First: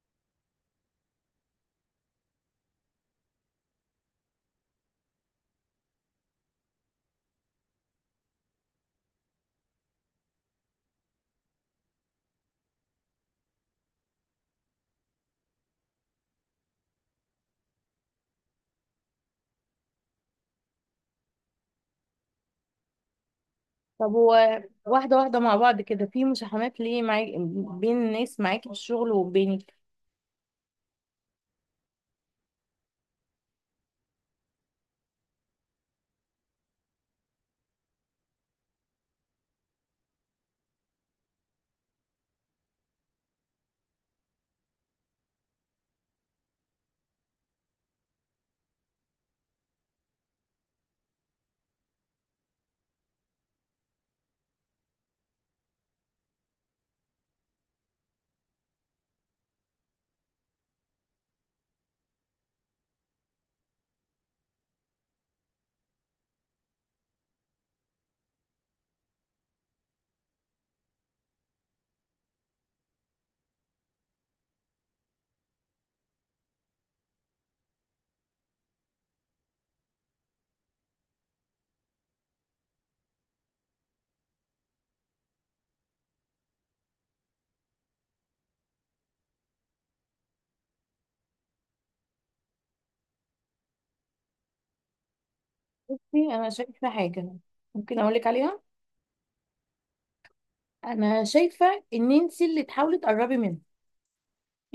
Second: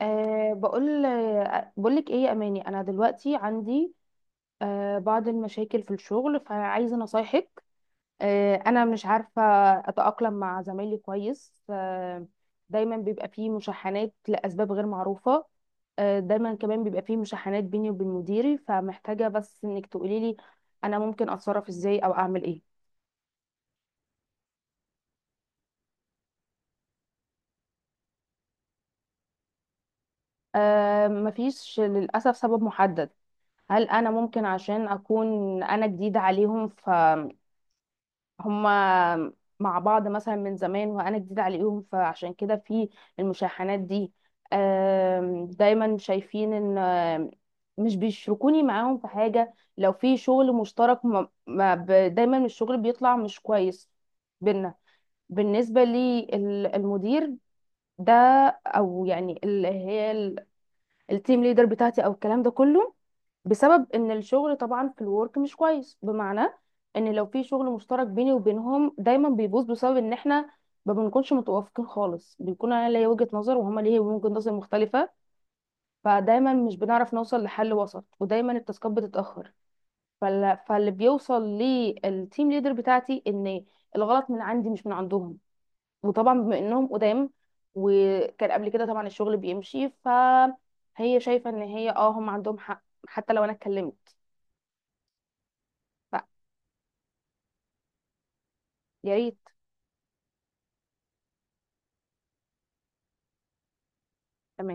أه بقول أه بقولك ايه يا اماني، انا دلوقتي عندي بعض المشاكل في الشغل، فعايزه نصايحك. انا مش عارفه اتاقلم مع زمايلي كويس. دايما بيبقى فيه مشاحنات لاسباب غير معروفه. دايما كمان بيبقى فيه مشاحنات بيني وبين مديري، فمحتاجه بس انك تقولي لي انا ممكن اتصرف ازاي او اعمل ايه. طب هو واحدة واحدة مع بعض كده في مشاحنات ليه معاك؟ بين الناس معاك في الشغل وبينك. مفيش للاسف سبب محدد. هل انا ممكن عشان اكون انا جديده عليهم هما مع بعض مثلا من زمان وانا جديده عليهم، فعشان كده في المشاحنات دي. دايما شايفين ان مش بيشركوني معاهم في حاجه. لو في شغل مشترك ما ما ب- دايما الشغل بيطلع مش كويس بينا. بالنسبه لي المدير ده، او يعني اللي هي التيم ليدر بتاعتي، او الكلام ده كله بسبب ان الشغل طبعا في الورك مش كويس. بمعنى ان لو في شغل مشترك بيني وبينهم دايما بيبوظ بسبب ان احنا ما بنكونش متوافقين خالص، بيكون انا ليا وجهة نظر وهما ليه وجهة نظر مختلفة، فدايما مش بنعرف نوصل لحل وسط، ودايما التاسكات بتتأخر. فاللي بيوصل للتيم ليدر بتاعتي ان الغلط من عندي مش من عندهم، وطبعا بما انهم قدام وكان قبل كده طبعا الشغل بيمشي، فهي شايفه ان هي اه هم عندهم حق حتى لو انا اتكلمت. بصي، أنا شايفة حاجة ممكن أقولك عليها. فيا ريت. أنا شايفة إن أنت اللي تحاولي تقربي منهم.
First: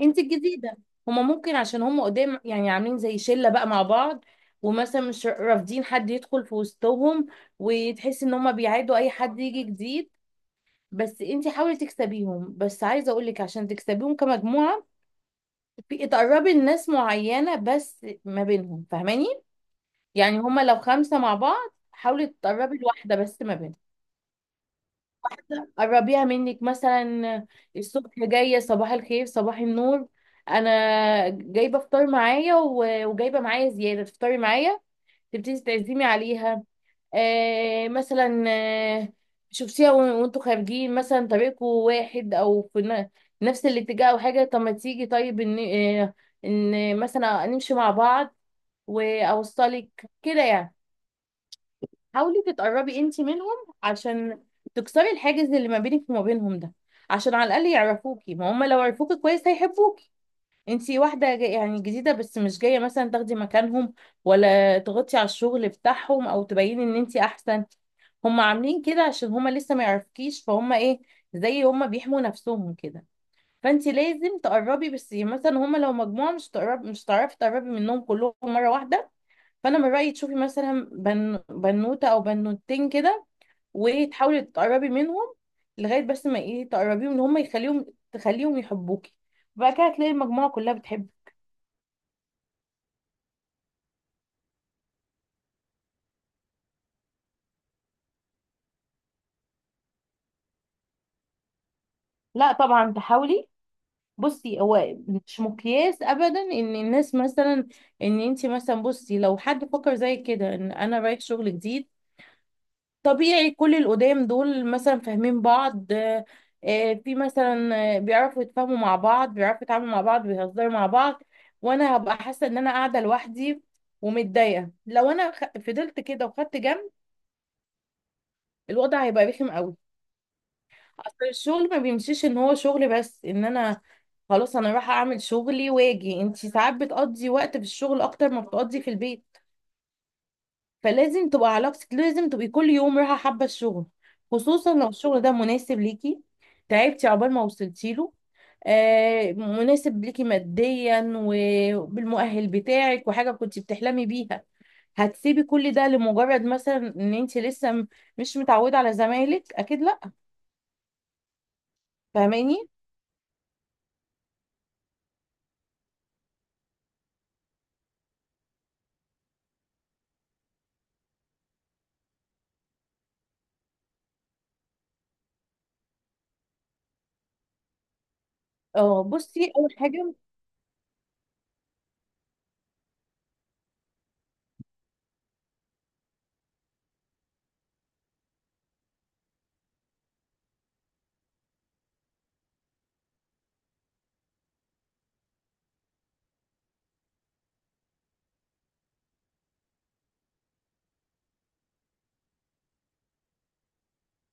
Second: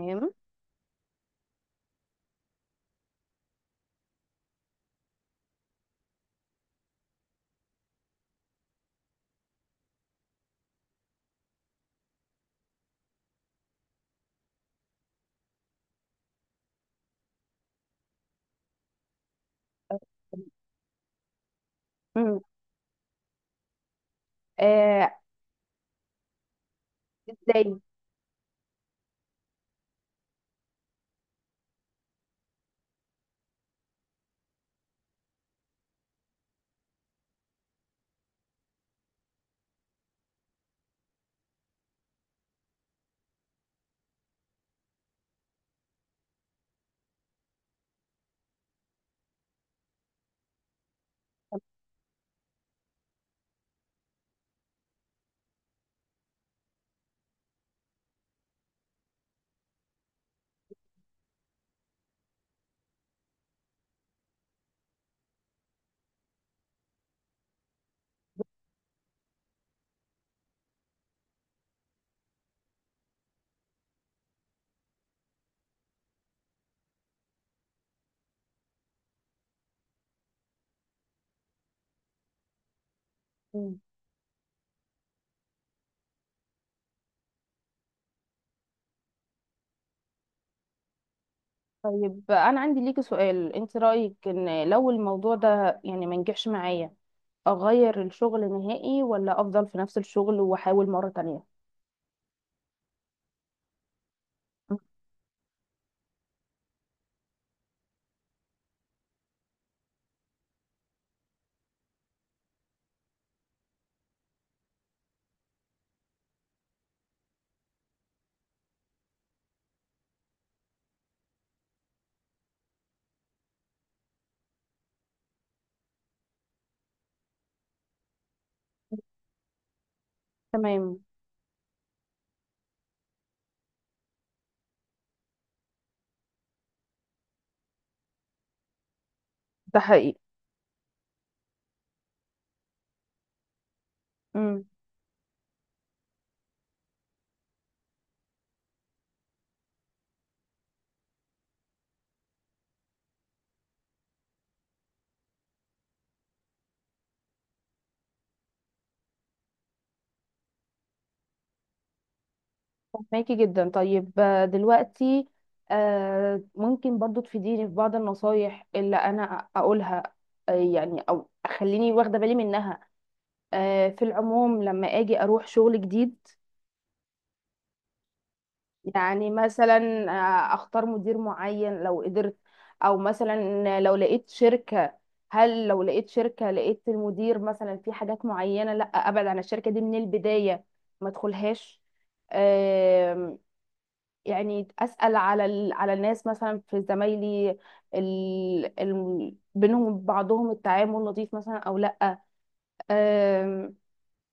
أنت الجديدة. هما ممكن عشان هما قدام يعني عاملين زي شلة بقى مع بعض، ومثلا مش رافضين حد يدخل في وسطهم، وتحسي إن هما بيعادوا أي حد يجي جديد. بس انت حاولي تكسبيهم، بس عايزه اقول لك عشان تكسبيهم كمجموعه، في تقربي الناس معينه بس ما بينهم، فاهماني؟ يعني هما لو خمسة مع بعض حاولي مم. تقربي لواحدة بس ما بينهم. آه. قربيها منك مثلا. ازاي؟ الصبح جاية صباح الخير صباح النور. أنا جايبة فطار معايا و- وجايبة معايا زيادة تفطري معايا. تبتدي تعزمي عليها. مثلا. آه شوفيها وان- وانتوا خارجين مثلا طريقكم واحد أو في نفس الاتجاه أو حاجة، طب ما تيجي طيب إن آه إن مثلا نمشي مع بعض وأوصلك كده يعني. حاولي تتقربي انتي منهم عشان تكسري الحاجز اللي ما بينك وما بينهم ده، عشان على الاقل يعرفوكي، ما هم لو عرفوكي كويس هيحبوكي. انتي واحده جاي يعني جديده بس مش جايه مثلا تاخدي مكانهم، ولا تغطي على الشغل بتاعهم او تبيني ان انتي احسن. هم عاملين كده عشان هم لسه ما يعرفكيش، فهم ايه زي هم بيحموا نفسهم كده. فانتي لازم تقربي، بس يعني مثلا هم لو مجموعه مش تقرب، مش هتعرفي تقربي منهم كلهم مره واحده. فانا من رايي تشوفي مثلا بنوته او بنوتين كده، مم. وتحاولي تقربي منهم لغايه بس ما ايه تقربيهم ان هم يخليهم تخليهم يحبوكي. بعد كده هتلاقي المجموعه كلها بتحبك. طيب، انا عندي ليكي سؤال، انت رايك ان لو الموضوع ده يعني ما نجحش معايا، اغير الشغل نهائي ولا افضل في نفس الشغل واحاول مره تانية؟ لا طبعا تحاولي. بصي مم. هو مش مقياس ابدا ان الناس مثلا، ان انت مثلا، بصي لو حد فكر زي كده ان انا رايح شغل جديد طبيعي كل القدام دول مثلا فاهمين بعض، في مثلا، بيعرفوا يتفاهموا مع بعض، بيعرفوا يتعاملوا مع بعض، بيهزروا مع بعض، وانا هبقى حاسه ان انا قاعده لوحدي ومتضايقه. لو انا فضلت كده وخدت جنب الوضع هيبقى رخم قوي. تمام. اصل الشغل ما بيمشيش ان هو شغل بس، ان انا خلاص انا رايحه اعمل شغلي واجي، انتي ساعات بتقضي وقت في الشغل اكتر ما بتقضي في البيت. ده حقيقي. فلازم تبقى علاقتك، لازم تبقي كل يوم رايحه حابه الشغل، مم. خصوصا لو الشغل ده مناسب ليكي. تعبتي عقبال ما وصلتي له. مناسب ليكي ماديا وبالمؤهل بتاعك وحاجه كنت بتحلمي بيها، هتسيبي كل ده لمجرد مثلا ان انت لسه مش متعوده على زمايلك؟ اكيد لا. فاهماني؟ فهماكي جدا. طيب، دلوقتي ممكن برضو تفيديني في بعض النصايح اللي انا اقولها، يعني او اخليني واخده بالي منها، في العموم لما اجي اروح شغل جديد. اه. يعني بصي اول مثلا حاجه، اختار مدير معين لو قدرت، او مثلا لو لقيت شركه. هل لو لقيت شركه لقيت المدير مثلا في حاجات معينه، لا ابعد عن الشركه دي من البدايه، ما ادخلهاش. يعني اسال على على الناس مثلا في زمايلي، بينهم وبعضهم التعامل لطيف مثلا او لا. أم...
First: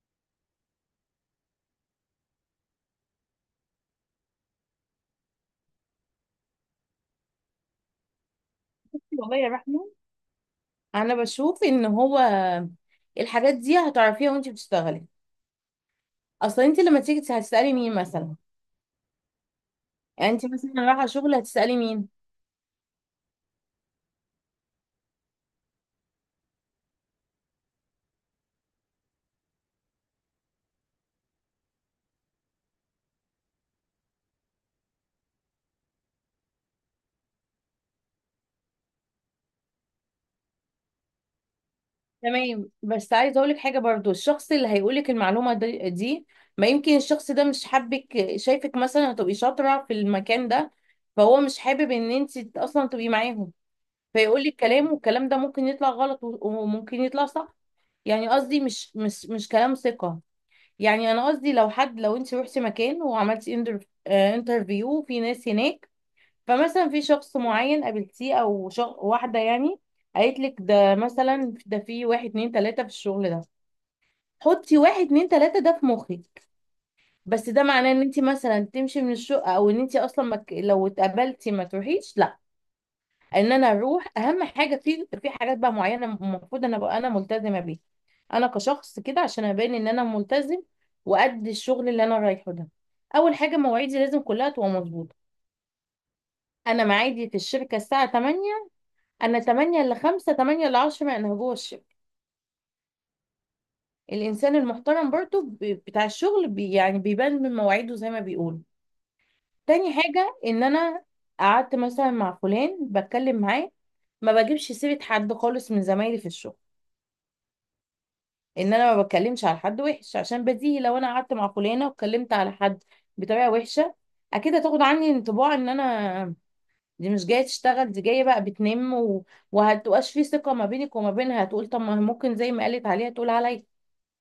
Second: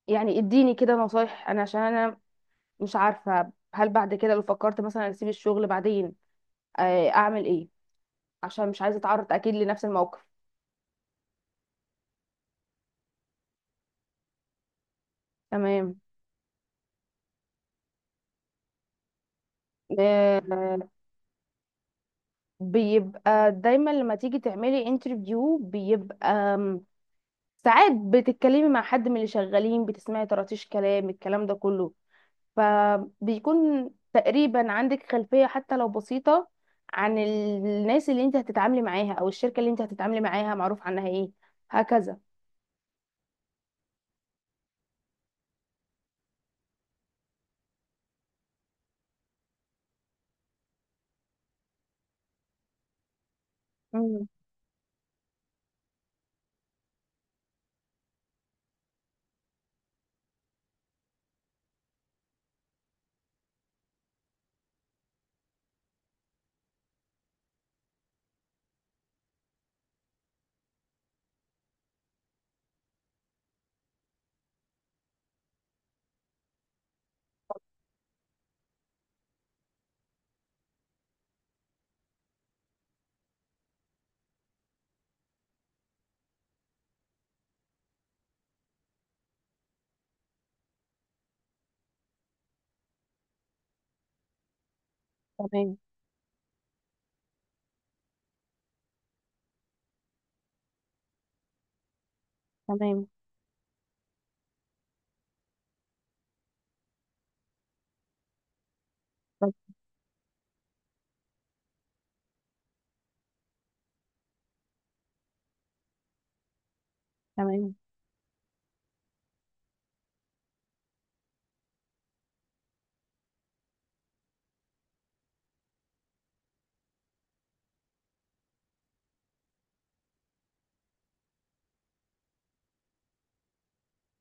يعني اديني كده نصايح انا، عشان انا مش عارفه هل بعد كده لو فكرت مثلا اسيب الشغل بعدين اعمل ايه، عشان مش عايزه بصي اتعرض والله يا اكيد لنفس رحمه، الموقف. انا بشوف ان هو الحاجات دي هتعرفيها وانت بتشتغلي. تمام. اصلا انت لما تيجي هتسالي مين مثلا، يعني انت مثلا آه، رايحه شغل هتسالي مين. بيبقى دايما لما تيجي تعملي انترفيو بيبقى ساعات بتتكلمي مع حد من اللي شغالين، بتسمعي طراطيش كلام، الكلام ده كله فبيكون تقريبا عندك خلفية حتى لو بسيطة عن الناس اللي انت هتتعاملي معاها او الشركة اللي انت هتتعاملي معاها معروف عنها ايه. هكذا. تمام. بس عايزه اقول لك حاجه برضو، الشخص اللي هيقول لك المعلومه دي ما يمكن الشخص ده مش حابك، شايفك مثلا هتبقي شاطره في المكان ده فهو مش حابب ان انت اصلا تبقي معاهم، امم. فيقول لك كلام والكلام ده ممكن يطلع غلط و- وممكن يطلع صح. يعني قصدي مش كلام ثقه. يعني انا قصدي لو حد، لو انت روحتي مكان وعملتي انترفيو في ناس هناك، فمثلا في شخص معين قابلتيه او واحده يعني قالت لك ده، مثلا ده في واحد اتنين تلاته في الشغل ده، حطي واحد اتنين تلاته ده في مخك، بس ده معناه ان انت مثلا تمشي من الشقه او ان انت اصلا ما لو اتقابلتي ما تروحيش؟ لا. ان انا اروح، اهم حاجه في حاجات بقى معينه المفروض انا ابقى انا ملتزمه بيها، انا كشخص كده عشان ابين ان انا ملتزم وقد الشغل اللي انا رايحه ده. اول حاجه، مواعيدي لازم كلها تبقى مظبوطه. تمام. انا معادي في الشركه الساعه 8، انا 8 ل 5 8 ل 10 ما انهجوش. تمام. الانسان المحترم برضو بتاع الشغل يعني بيبان من مواعيده زي ما بيقولوا. طب. تاني حاجة ان انا قعدت مثلا مع فلان بتكلم معاه، ما بجيبش سيرة حد خالص من زمايلي في الشغل، تمام. ان انا ما بتكلمش على حد وحش، عشان بديهي لو انا قعدت مع فلانة واتكلمت على حد بطريقة وحشة اكيد هتاخد عني انطباع ان انا دي مش جاية تشتغل، دي جاية بقى بتنم، وهتبقاش في ثقة ما بينك وما بينها، هتقول طب ما ممكن زي ما قالت عليها تقول عليا.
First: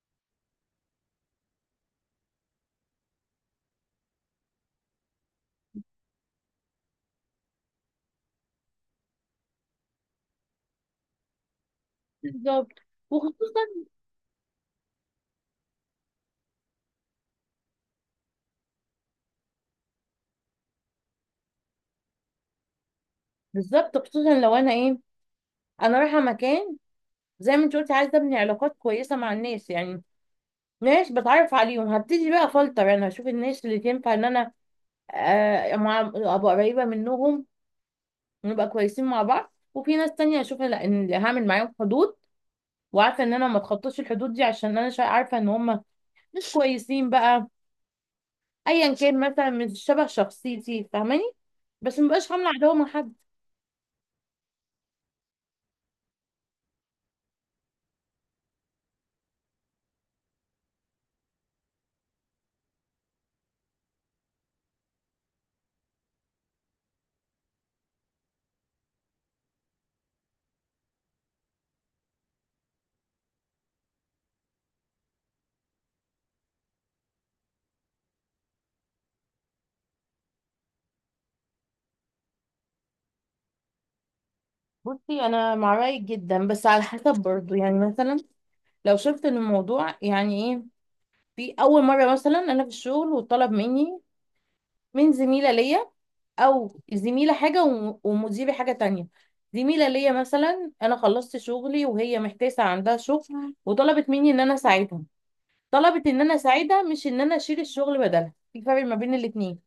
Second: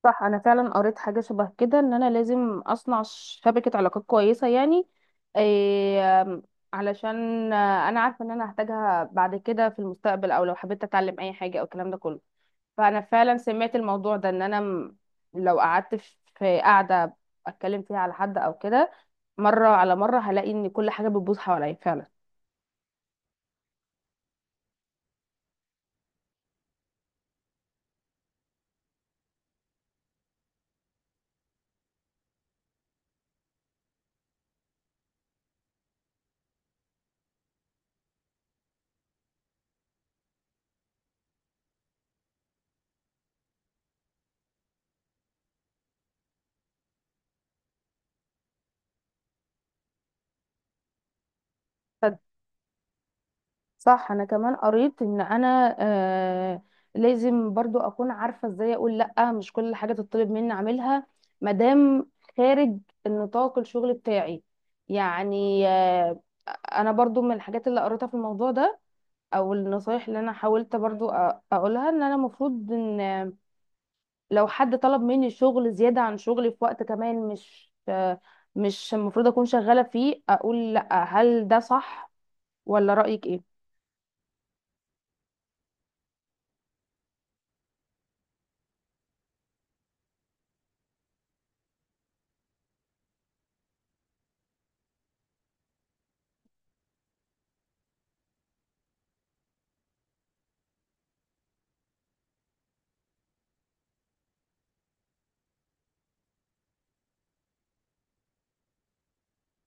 صح، انا فعلا قريت حاجة شبه كده ان انا لازم اصنع شبكة علاقات كويسة، يعني إيه، علشان انا عارفة ان انا هحتاجها بعد كده في المستقبل، او لو حبيت اتعلم اي حاجة او الكلام ده كله. بالظبط، فانا فعلا وخصوصا، سمعت الموضوع ده، ان انا. لو قعدت في قاعده اتكلم فيها على حد او كده، مره على مره هلاقي ان كل حاجه بتبوظ حواليا فعلا. بالظبط خصوصا لو انا ايه، انا رايحه مكان زي ما انت قلتي عايزه ابني علاقات كويسه مع الناس، يعني ناس بتعرف عليهم هبتدي بقى فلتر، انا هشوف الناس اللي تنفع ان انا مع ابقى قريبه منهم ونبقى كويسين مع بعض، وفي ناس تانية هشوف لا، ان هعمل معاهم حدود وعارفه ان انا ما اتخطاش الحدود دي عشان انا عارفه ان هم مش كويسين بقى، ايا كان مثلا مش شبه شخصيتي، فاهماني؟ بس صد- مبقاش عامله عداوه مع حد. صح، انا كمان قريت ان انا لازم برضو اكون عارفه ازاي اقول لا، مش كل حاجه تطلب مني اعملها مادام خارج النطاق الشغل بتاعي. يعني انا برضو من الحاجات اللي قريتها في الموضوع ده، او النصايح اللي انا حاولت برضو اقولها، ان انا المفروض ان لو حد طلب مني شغل زيادة عن شغلي في وقت كمان مش المفروض أكون شغالة فيه، أقول لأ. هل ده صح ولا رأيك إيه؟ بصي انا مع رايك جدا بس على حسب برضو. يعني مثلا لو شفت ان الموضوع يعني ايه، في اول مره مثلا انا في الشغل وطلب مني من زميله ليا، او زميله حاجه وم- ومديري حاجه تانية. زميله ليا مثلا انا خلصت شغلي وهي محتاسه عندها شغل وطلبت مني ان انا اساعدها، طلبت ان انا اساعدها مش ان انا اشيل الشغل بدلها، في فرق ما بين الاتنين.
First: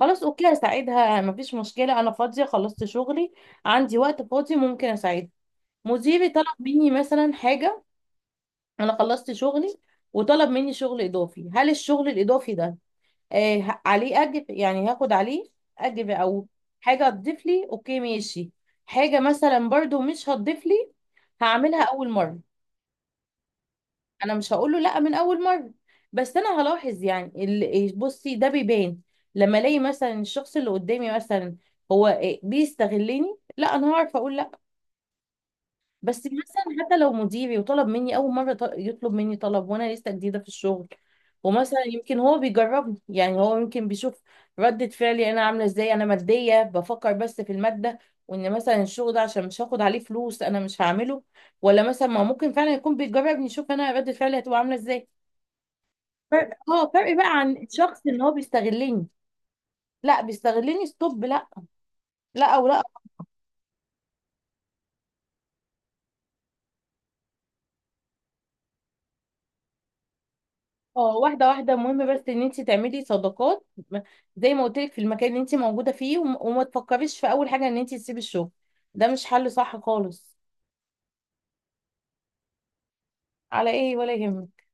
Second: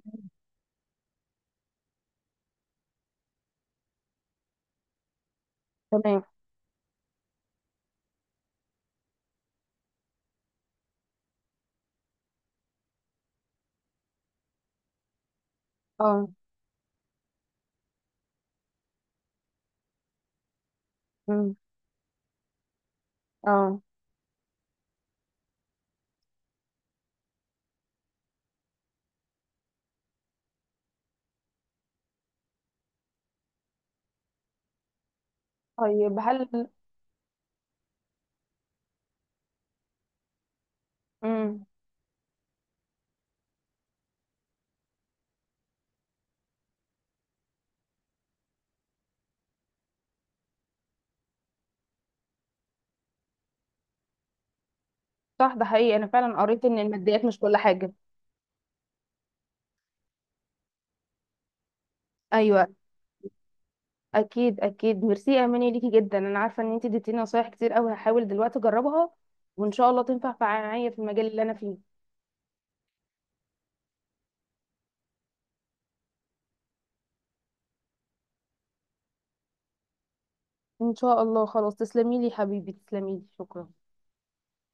خلاص اوكي هساعدها مفيش مشكله، انا فاضيه خلصت شغلي عندي وقت فاضي ممكن اساعدها. تمام. مديري طلب مني مثلا حاجة، أنا خلصت شغلي وطلب مني شغل إضافي، هل الشغل الإضافي ده عليه أجر؟ يعني هاخد عليه أجر اه. أو حاجة هتضيف لي؟ أوكي ماشي. حاجة مثلا برضو مش هتضيف لي أمم. هعملها أول مرة، اه. أنا مش هقول له لأ من أول مرة، بس أنا هلاحظ. يعني ال- إيه، بصي ده بيبان لما ألاقي مثلا الشخص اللي قدامي مثلا هو بيستغلني، لا أنا هعرف أقول. طيب، بس مثلا حتى لو مديري وطلب مني اول مره يطلب مني طلب وانا لسه جديده في الشغل، امم. ومثلا يمكن هو بيجربني، يعني هو يمكن بيشوف ردة فعلي انا عامله ازاي، انا ماديه بفكر بس في الماده وان مثلا الشغل ده عشان مش هاخد عليه فلوس انا مش هعمله، ولا مثلا ما ممكن فعلا يكون بيجربني يشوف انا ردة فعلي هتبقى عامله ازاي. صح، ده حقيقي، أنا فعلا فرق، قريت إن اه، فرق الماديات بقى مش كل عن حاجة. الشخص ان هو بيستغلني، لا بيستغلني ستوب، لا. لا او أيوه. لا أكيد، أكيد، ميرسي يا أماني، ليكي جدا، أنا عارفة إن أنتي اديتيني نصايح كتير أوي، هحاول دلوقتي أجربها وإن شاء الله تنفع معايا في اه، المجال اللي واحدة أنا واحدة، فيه. المهم بس ان انت تعملي صداقات زي ما قلت لك في المكان اللي انت موجودة فيه، وم- وما تفكريش في اول حاجة ان انت تسيبي الشغل، ده مش حل صح خالص. إن شاء الله، خلاص، تسلميلي حبيبي، تسلميلي، شكرا. على ايه، ولا يهمك.